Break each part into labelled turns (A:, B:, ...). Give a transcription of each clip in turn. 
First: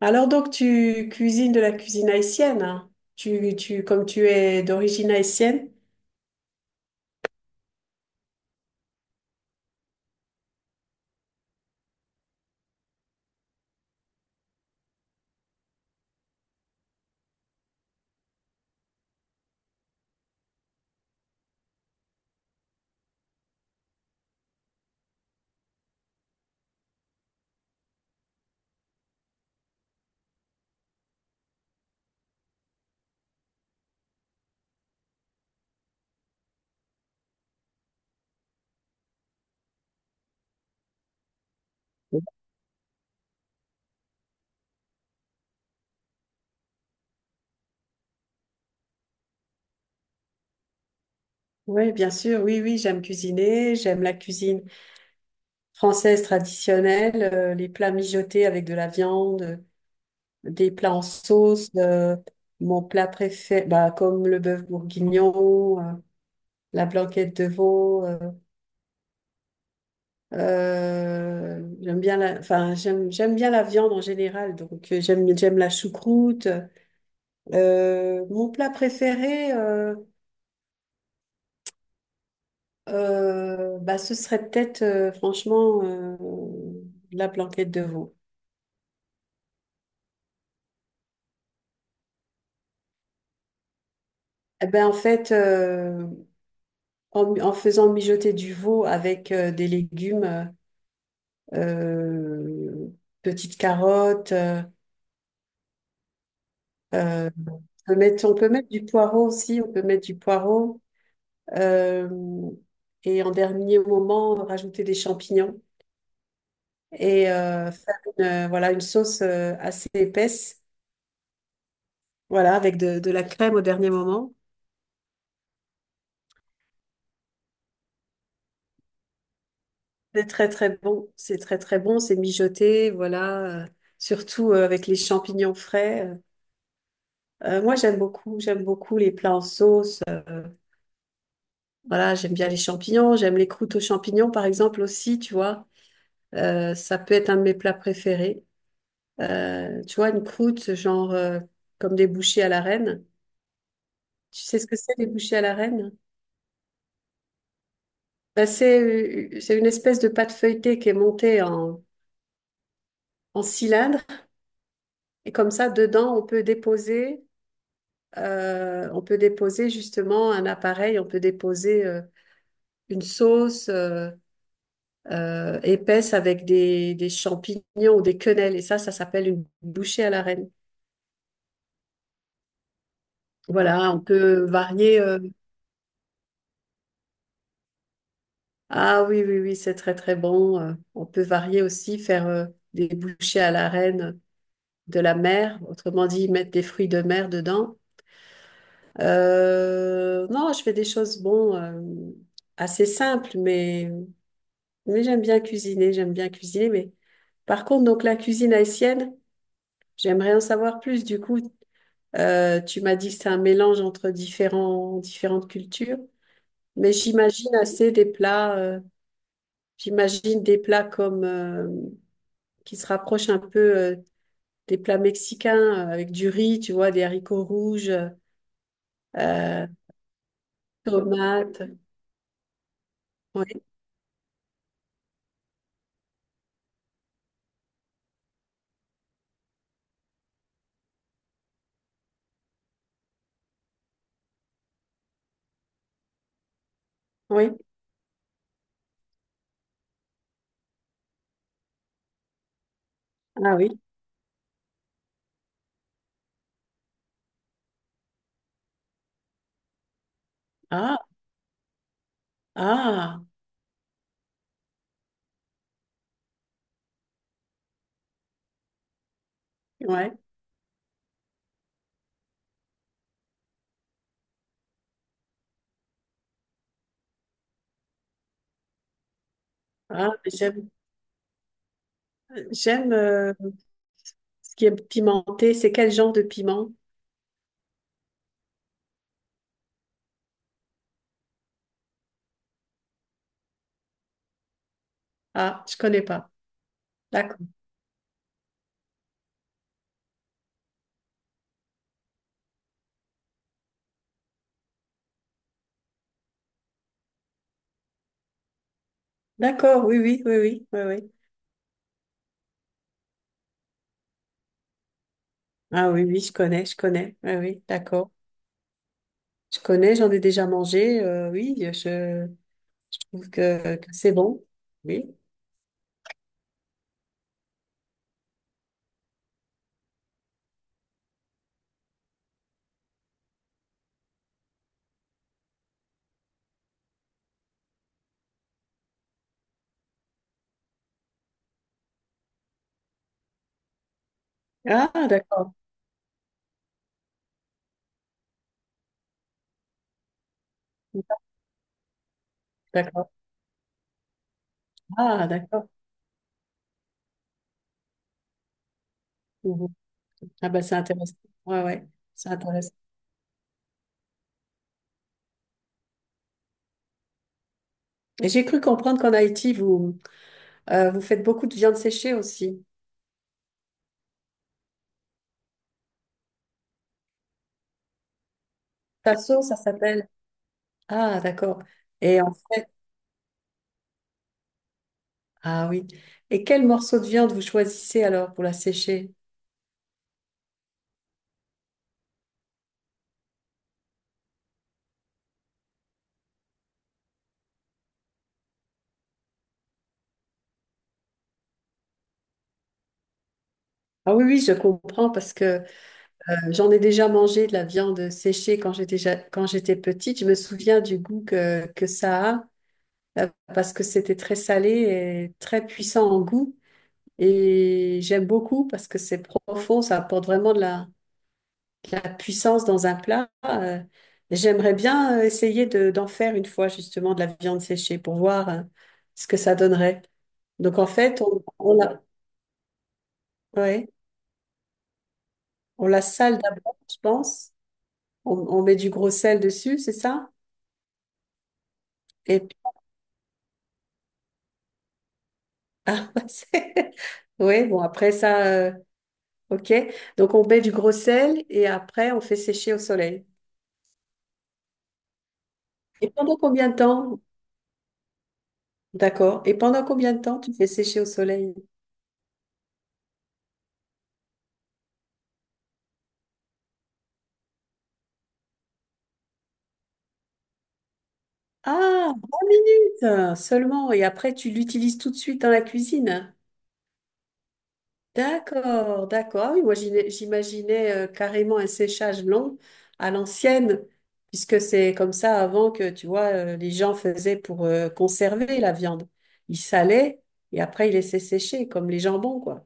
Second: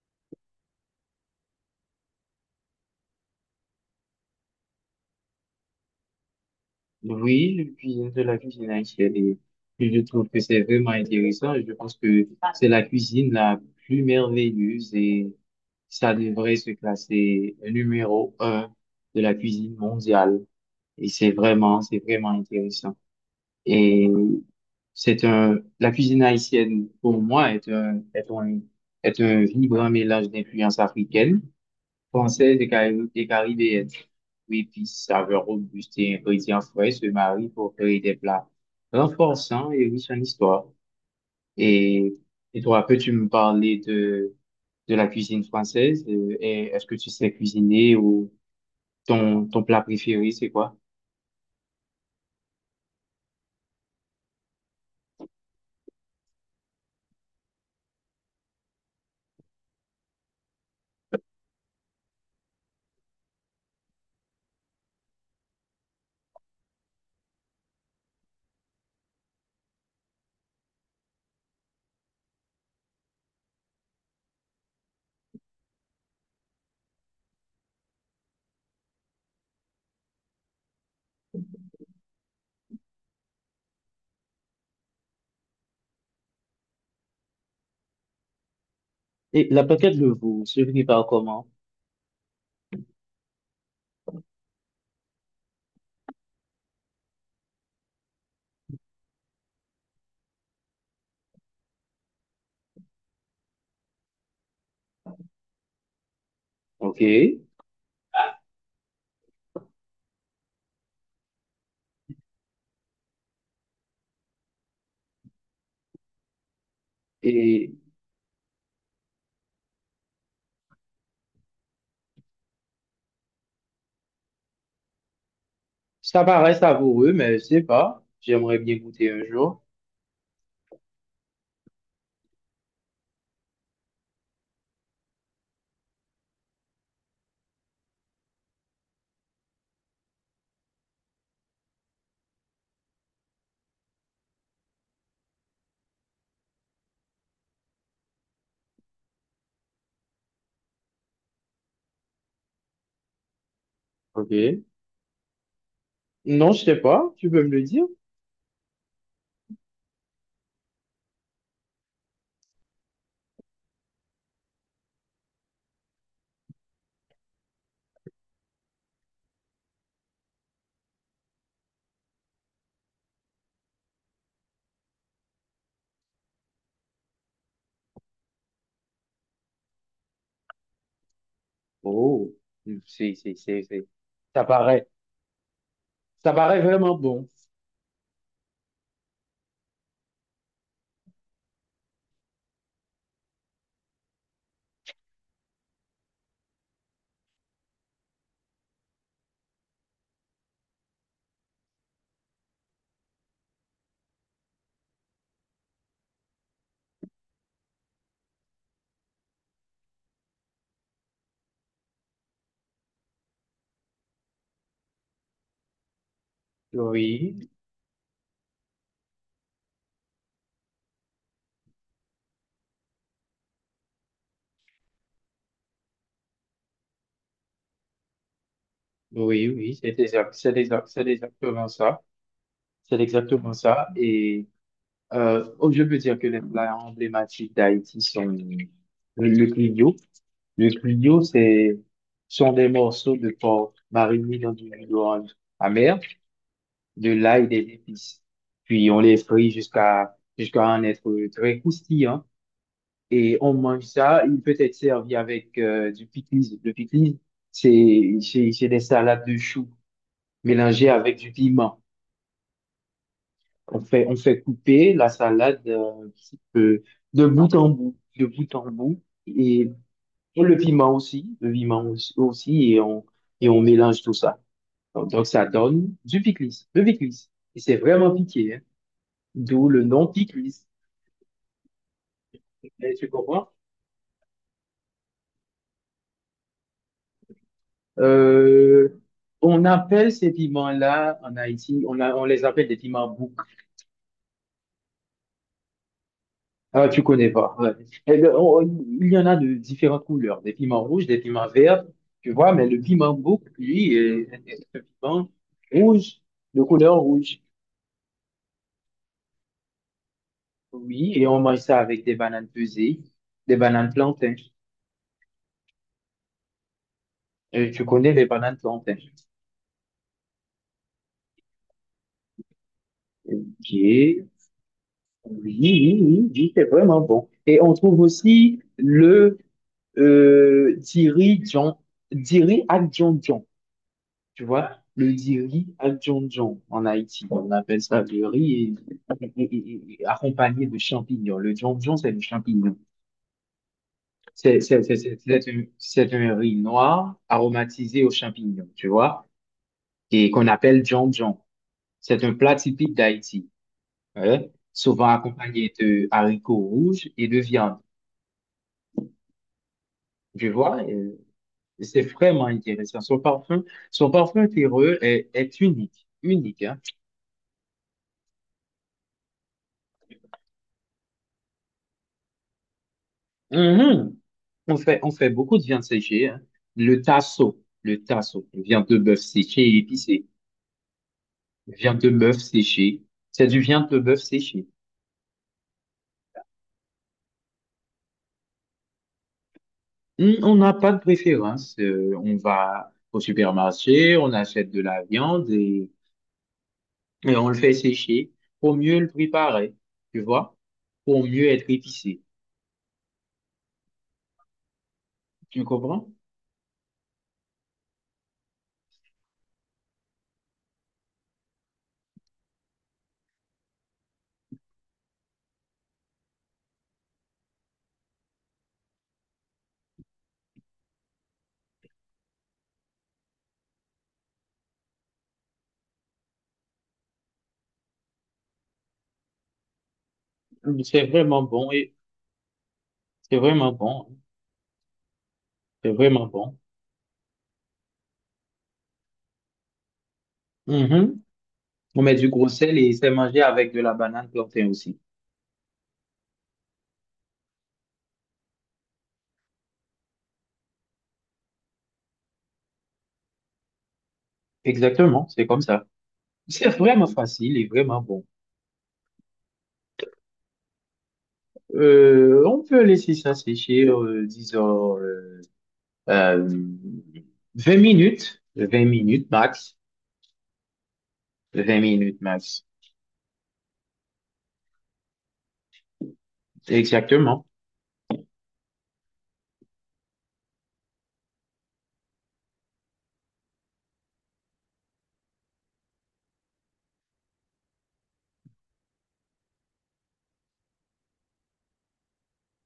A: Alors donc tu cuisines de la cuisine haïtienne, hein. Comme tu es d'origine haïtienne?
B: Oui, le cuisine de la cuisine haïtienne, et je trouve que c'est vraiment intéressant. Je pense que c'est la cuisine la plus merveilleuse et ça devrait se classer numéro un de la cuisine mondiale. Et c'est vraiment intéressant. Et c'est un, la cuisine haïtienne, pour moi, est un, est un, est un vibrant mélange d'influences africaines française et et caribéenne. Oui, puis saveur robuste et ingrédients frais se marient pour créer des plats renforçants et riches en histoire. Et, et toi, peux-tu me parler de la cuisine française? Et est-ce que tu sais cuisiner ou ton plat préféré, c'est quoi?
A: Oui, bien sûr, oui, oui, j'aime cuisiner, j'aime la cuisine française traditionnelle, les plats mijotés avec de la viande, des plats en sauce, mon plat préféré, bah, comme le bœuf bourguignon, la blanquette de veau, j'aime bien la, enfin, j'aime bien la viande en général, donc j'aime la choucroute. Mon plat préféré, bah, ce serait peut-être franchement la blanquette de veau.
B: Et la plaquette de veau se prépare comment?
A: Eh ben, en fait, en faisant mijoter du veau avec des légumes, euh, petites carottes,
B: OK.
A: euh, on peut mettre du poireau aussi, on peut mettre du poireau. euh, et en dernier moment, rajouter des champignons et
B: Et
A: faire voilà, une sauce assez épaisse. Voilà, avec de la crème au dernier moment.
B: ça paraît savoureux, mais je sais pas. J'aimerais bien goûter un jour.
A: C'est très très bon. C'est très très bon. C'est mijoté, voilà. Surtout avec les champignons frais. Moi, j'aime beaucoup. J'aime beaucoup les plats en sauce. Voilà, j'aime bien les champignons. J'aime les croûtes aux champignons, par exemple, aussi, tu vois. Ça peut être un de mes plats préférés. Tu vois, une croûte, genre comme des bouchées à la reine. Tu sais
B: OK.
A: ce que c'est, les bouchées à la reine?
B: Non, je sais pas. Tu peux me le dire?
A: Ben, c'est une espèce de pâte feuilletée qui est montée en cylindre. Et comme ça, dedans, on peut déposer justement un appareil, on peut déposer une sauce épaisse avec des champignons ou des quenelles. Et ça s'appelle une bouchée à la reine.
B: Oh, si, si, si, si.
A: Voilà, on
B: Ça
A: peut
B: paraît,
A: varier.
B: ça paraît vraiment bon.
A: Ah oui, oui, oui, c'est très, très bon. On peut varier aussi, faire des bouchées à la reine de la mer. Autrement dit, mettre des fruits de mer dedans. Non, je fais des choses, bon, assez simples, mais... Mais j'aime bien cuisiner, j'aime bien cuisiner. Mais par contre, donc la cuisine haïtienne, j'aimerais en savoir plus. Du coup, tu m'as dit que c'est un mélange entre différentes cultures, mais
B: Oui,
A: j'imagine assez des plats, j'imagine des plats comme qui se rapprochent un peu des plats mexicains avec du riz, tu vois, des haricots rouges,
B: oui,
A: euh,
B: oui, c'est exact, c'est exact, c'est exactement
A: tomates.
B: ça. C'est
A: Oui,
B: exactement ça. Et oh, je peux dire que les plats emblématiques d'Haïti sont le clignot. Le clignot, c'est, sont des morceaux de porc marinés dans du jus d'orange amer, de l'ail et
A: oui.
B: des épices. Puis on les frit jusqu'à en être très croustillant et on
A: Ah oui.
B: mange ça. Il peut être servi avec du pickles. Le pickles, c'est des salades de choux mélangées
A: Ah,
B: avec du piment.
A: ah,
B: On fait couper la salade un petit peu de bout en bout, de bout en bout
A: ouais.
B: et le piment aussi, aussi, et on mélange tout ça. Donc, ça donne du pickles, le pickles. Et c'est vraiment piqué, hein. D'où le nom
A: Ah,
B: pickles.
A: j'aime, j'aime.
B: Eh, tu comprends?
A: Ce qui est pimenté, c'est quel genre de piment?
B: Euh, on appelle ces piments-là en Haïti, on les appelle des piments bouc.
A: Ah, je connais pas.
B: Ah, tu connais
A: D'accord.
B: pas. Ouais. Et il y en a de différentes couleurs, des piments rouges, des piments verts, tu vois, mais le piment bouc, lui, est, est un piment rouge, de couleur rouge.
A: D'accord, oui, oui, oui, oui, oui, oui.
B: Oui, et on mange ça avec des bananes pesées, des bananes plantains.
A: Ah oui, oui, je connais, je connais. Oui, oui,
B: Et tu
A: d'accord.
B: connais les bananes plantains.
A: Je connais, j'en ai déjà mangé. Oui, je trouve
B: Ok.
A: que c'est
B: Oui,
A: bon. Oui.
B: oui, oui, oui, c'est vraiment bon. Et on trouve aussi le Diri Djon, Diri Adjondjon, tu vois, le Diri Adjondjon en Haïti, on appelle ça le riz et accompagné de champignons. Le Djondjon, c'est le champignon. C'est c'est-
A: Ah,
B: c'est- c'est- c'est
A: d'accord.
B: un c'est un riz noir aromatisé aux champignons, tu vois, et qu'on appelle Djondjon. C'est un plat typique
A: D'accord.
B: d'Haïti, ouais, souvent
A: Ah, d'accord.
B: accompagné de haricots rouges et de viande,
A: Mhm.
B: tu
A: Ah ben, c'est
B: vois.
A: intéressant. Ouais, ouais,
B: C'est
A: c'est
B: vraiment
A: intéressant.
B: intéressant. Son parfum terreux est, est unique, unique, hein.
A: Et j'ai cru comprendre qu'en Haïti, vous, vous faites beaucoup de viande séchée aussi.
B: Mhm. On fait beaucoup de viande séchée, hein. Le tasso, viande de bœuf
A: Tasso, ça
B: séchée et
A: s'appelle.
B: épicée.
A: Ah, d'accord.
B: Viande de
A: Et en
B: bœuf
A: fait,
B: séchée, c'est du viande de bœuf séchée.
A: ah oui. Et quel morceau de viande vous choisissez alors pour la sécher?
B: On n'a pas de préférence. On va au supermarché, on achète de la viande et on le fait sécher pour mieux le préparer, tu vois, pour mieux être épicé.
A: Ah oui, oui, je comprends parce que
B: Tu comprends?
A: j'en ai déjà mangé de la viande séchée quand quand j'étais petite. Je me souviens du goût que ça a euh, parce que c'était très salé et très puissant en goût. Et j'aime beaucoup parce que c'est profond, ça apporte vraiment de de la puissance dans un plat. J'aimerais bien essayer d'en faire une fois justement de la viande séchée pour voir ce que ça donnerait. Donc en
B: C'est
A: fait,
B: vraiment bon
A: on,
B: et c'est vraiment
A: ouais.
B: bon.
A: On
B: C'est
A: la
B: vraiment
A: sale
B: bon.
A: d'abord, je pense. On met du gros sel dessus, c'est ça?
B: Mhm. On met du
A: Et
B: gros
A: puis,
B: sel et c'est mangé avec de la banane plantain aussi.
A: ah, bah, ouais, bon, après ça, ok. Donc, on met du gros sel et après, on fait sécher au soleil.
B: Exactement, c'est comme ça.
A: Et pendant
B: C'est
A: combien de
B: vraiment
A: temps?
B: facile et vraiment bon.
A: D'accord. Et pendant combien de temps tu fais sécher au soleil?
B: On peut laisser ça sécher, disons, euh, 20 minutes, 20 minutes max, 20
A: Ah,
B: minutes
A: 20
B: max.
A: minutes seulement. Et après, tu l'utilises tout de suite dans la cuisine.
B: Exactement.
A: D'accord, d'accord. Ah oui, moi j'imaginais carrément un séchage long à l'ancienne, puisque c'est comme ça avant que, tu vois, les gens faisaient pour conserver la viande. Ils salaient et après ils laissaient sécher, comme les jambons, quoi.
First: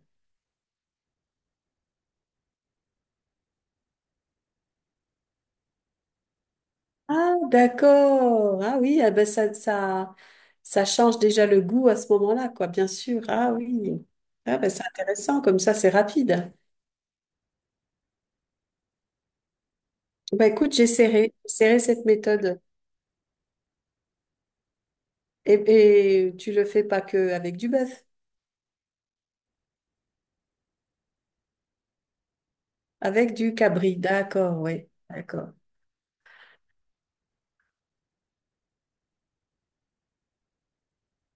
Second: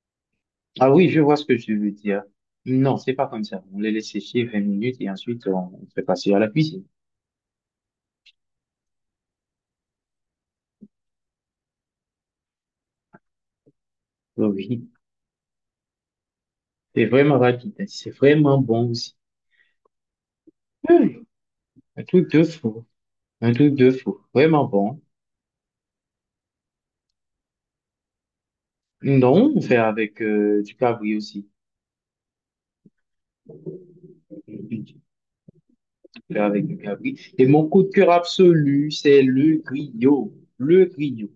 B: Ah oui, je vois ce que tu veux dire. Non, c'est pas comme ça. On les laisse sécher 20 minutes et ensuite on fait passer à la cuisine.
A: Ah, d'accord. Ah oui, ah ben ça change déjà le goût à ce moment-là, quoi, bien sûr. Ah oui. Ah
B: Oui.
A: ben c'est
B: Oui.
A: intéressant, comme ça c'est rapide.
B: C'est vraiment rapide, hein. C'est vraiment bon aussi.
A: Ben écoute,
B: Hum,
A: j'essaierai, j'essaierai
B: Un
A: cette
B: truc de
A: méthode.
B: fou. Un truc de fou. Vraiment bon.
A: Et tu le fais pas que avec du bœuf.
B: Non, on fait avec du cabri aussi.
A: Avec du cabri, d'accord,
B: On
A: oui, d'accord.
B: fait avec du cabri. Et mon coup de cœur absolu, c'est le griot. Le griot.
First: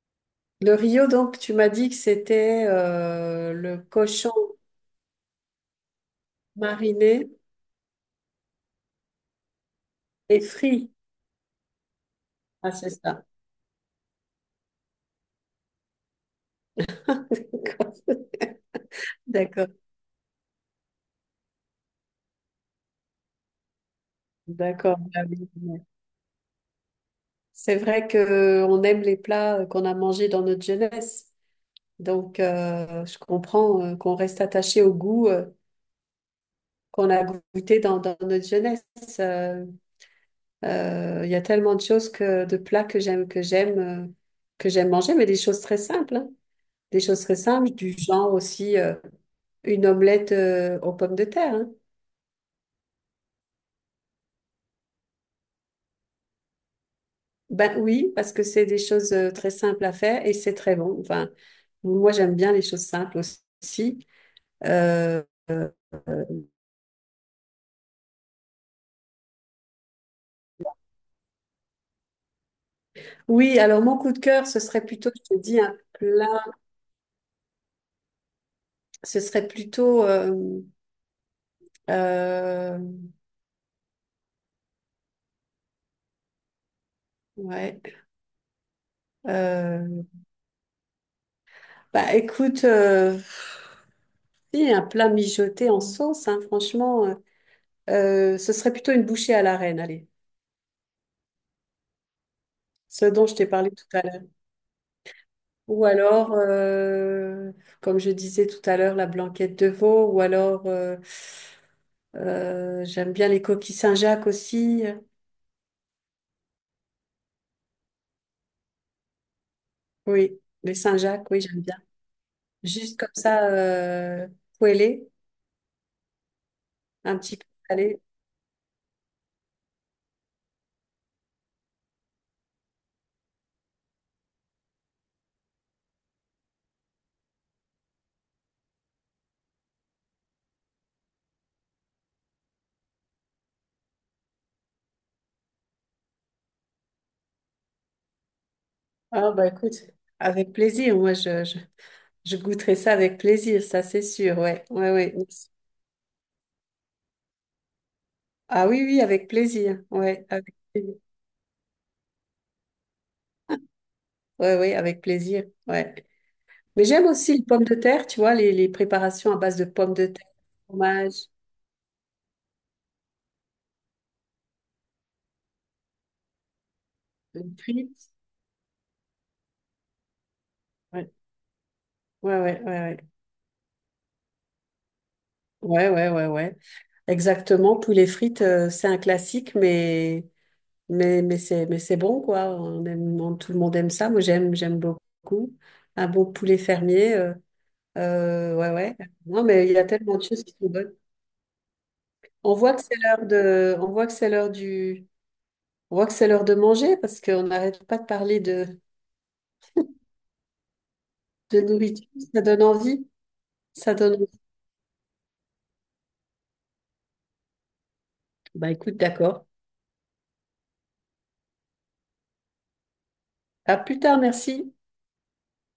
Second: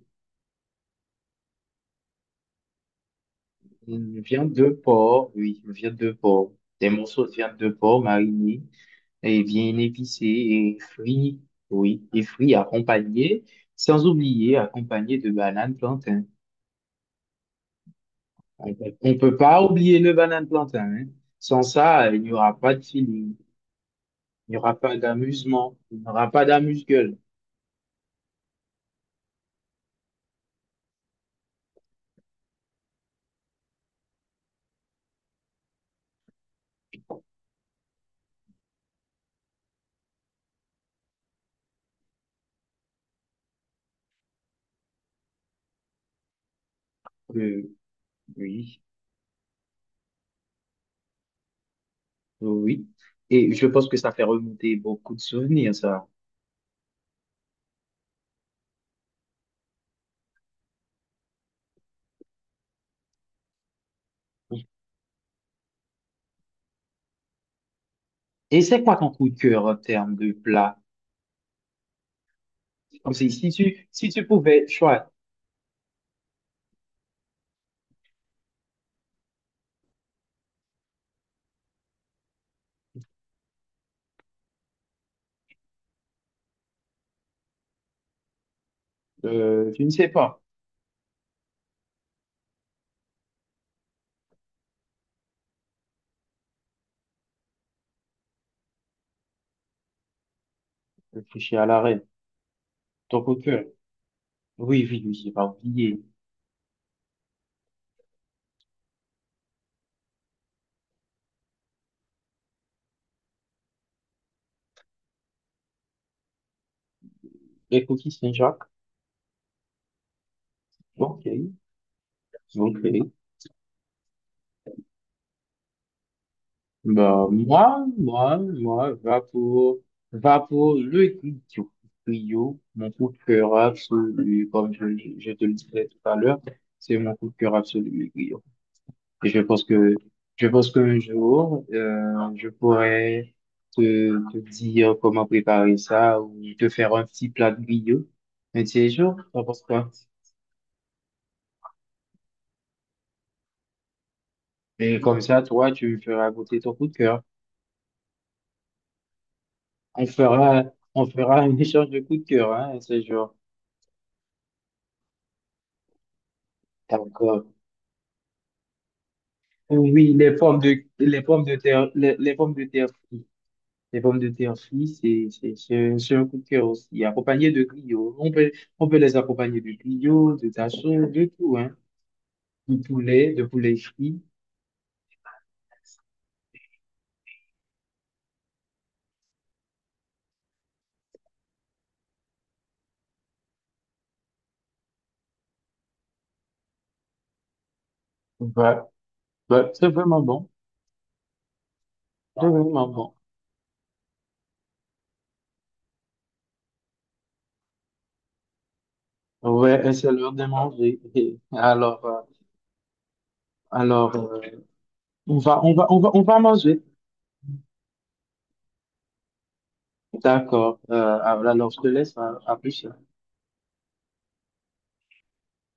A: Le Rio, donc, tu m'as dit que c'était le
B: Une
A: cochon
B: viande de porc, oui, une viande de porc. Des
A: mariné
B: morceaux de viande de porc marinés et bien épicés
A: et
B: et
A: frit.
B: frits, oui, et frits
A: Ah, c'est ça.
B: accompagnés, sans oublier accompagnés de bananes plantains.
A: D'accord,
B: On peut pas
A: d'accord.
B: oublier le banane plantain, hein. Sans ça, il n'y aura pas de feeling, il n'y aura pas
A: D'accord. Ah oui,
B: d'amusement,
A: oui.
B: il n'y aura pas d'amuse-gueule.
A: C'est vrai que on aime les plats qu'on a mangés dans notre jeunesse. Donc, je comprends qu'on reste attaché au goût qu'on a goûté dans notre jeunesse. Euh, Il y a tellement de choses de plats que j'aime, que j'aime manger, mais des choses très simples, hein. Des choses très
B: Euh,
A: simples, du genre aussi
B: oui,
A: une omelette aux pommes de terre, hein.
B: oui. Et je pense que ça fait remonter beaucoup de souvenirs, ça.
A: Ben oui, parce que c'est des choses très simples à faire et c'est très bon. Enfin, moi j'aime bien les choses simples aussi. Euh,
B: Et c'est quoi ton coup de cœur en termes de plat? Comme si, si
A: oui, alors
B: tu,
A: mon
B: si
A: coup de
B: tu
A: cœur, ce
B: pouvais
A: serait
B: choisir,
A: plutôt, je te dis, un plat, ce serait plutôt, euh, ouais,
B: je ne
A: euh,
B: sais pas,
A: bah écoute. Si, un plat mijoté en sauce, hein, franchement, ce serait plutôt une bouchée à l'arène, allez,
B: réfléchir à l'arrêt,
A: ce
B: ton
A: dont
B: coup
A: je
B: de
A: t'ai
B: cœur.
A: parlé tout à l'heure.
B: Oui, oui, oui, j'ai pas
A: Ou
B: oublié.
A: alors, comme je disais tout à l'heure, la blanquette de veau, ou alors, j'aime bien les coquilles Saint-Jacques aussi.
B: Les cookies Saint-Jacques.
A: Oui, les
B: Ok,
A: Saint-Jacques, oui, j'aime bien. Juste comme
B: ok.
A: ça, poêlé, un
B: Bah,
A: petit peu
B: moi,
A: salé.
B: moi, moi, va pour le trio, trio, mon coup de cœur absolu, comme je te le disais tout à l'heure, c'est mon coup de cœur absolu, le trio. Et je pense qu'un jour, je pourrais te, te dire comment préparer ça ou te faire un petit plat de griot. Un petit jour,
A: Ah,
B: t'en
A: bah
B: penses
A: écoute,
B: quoi?
A: avec plaisir, moi, je goûterai ça avec plaisir, ça c'est sûr, ouais, ouais,
B: Et
A: ouais.
B: comme ça, toi, tu me feras goûter ton coup de cœur.
A: Ah oui, oui, avec plaisir.
B: On
A: Ouais, avec
B: fera,
A: plaisir.
B: on fera un échange de coup de cœur, hein, un de ces jours.
A: Ouais, ouais, avec plaisir. Ouais. Mais j'aime aussi les pommes de terre, tu vois, les préparations à base de pommes de
B: Oui,
A: terre,
B: les
A: fromage,
B: pommes de terre, les pommes de terre frites. Les pommes de terre frites, c'est un coup de cœur aussi, accompagné de
A: frites.
B: griots. On peut les accompagner de griots, de tachons,
A: Ouais,
B: de tout, hein.
A: ouais, ouais,
B: Du
A: ouais.
B: poulet, de poulet frit.
A: Ouais, ouais, ouais, ouais. Ouais. Exactement. Poulet frites, c'est un classique, mais c'est bon, quoi. On aime, tout le monde aime ça. Moi, j'aime beaucoup. Un bon poulet fermier. Ouais,
B: Ouais,
A: ouais. Non, mais
B: ouais,
A: il y a
B: c'est
A: tellement
B: vraiment
A: de choses
B: bon.
A: qui sont bonnes.
B: C'est
A: On voit que
B: vraiment
A: c'est
B: bon.
A: l'heure de, on voit que c'est l'heure du, On voit que c'est l'heure de manger parce qu'on n'arrête pas de parler
B: Ouais, et c'est l'heure de manger.
A: de
B: Alors,
A: nourriture.
B: euh,
A: Ça donne envie. Ça
B: alors,
A: donne
B: euh,
A: envie.
B: on va manger.
A: Bah écoute, d'accord.
B: D'accord. Alors, je te laisse à plus.
A: À plus tard, merci.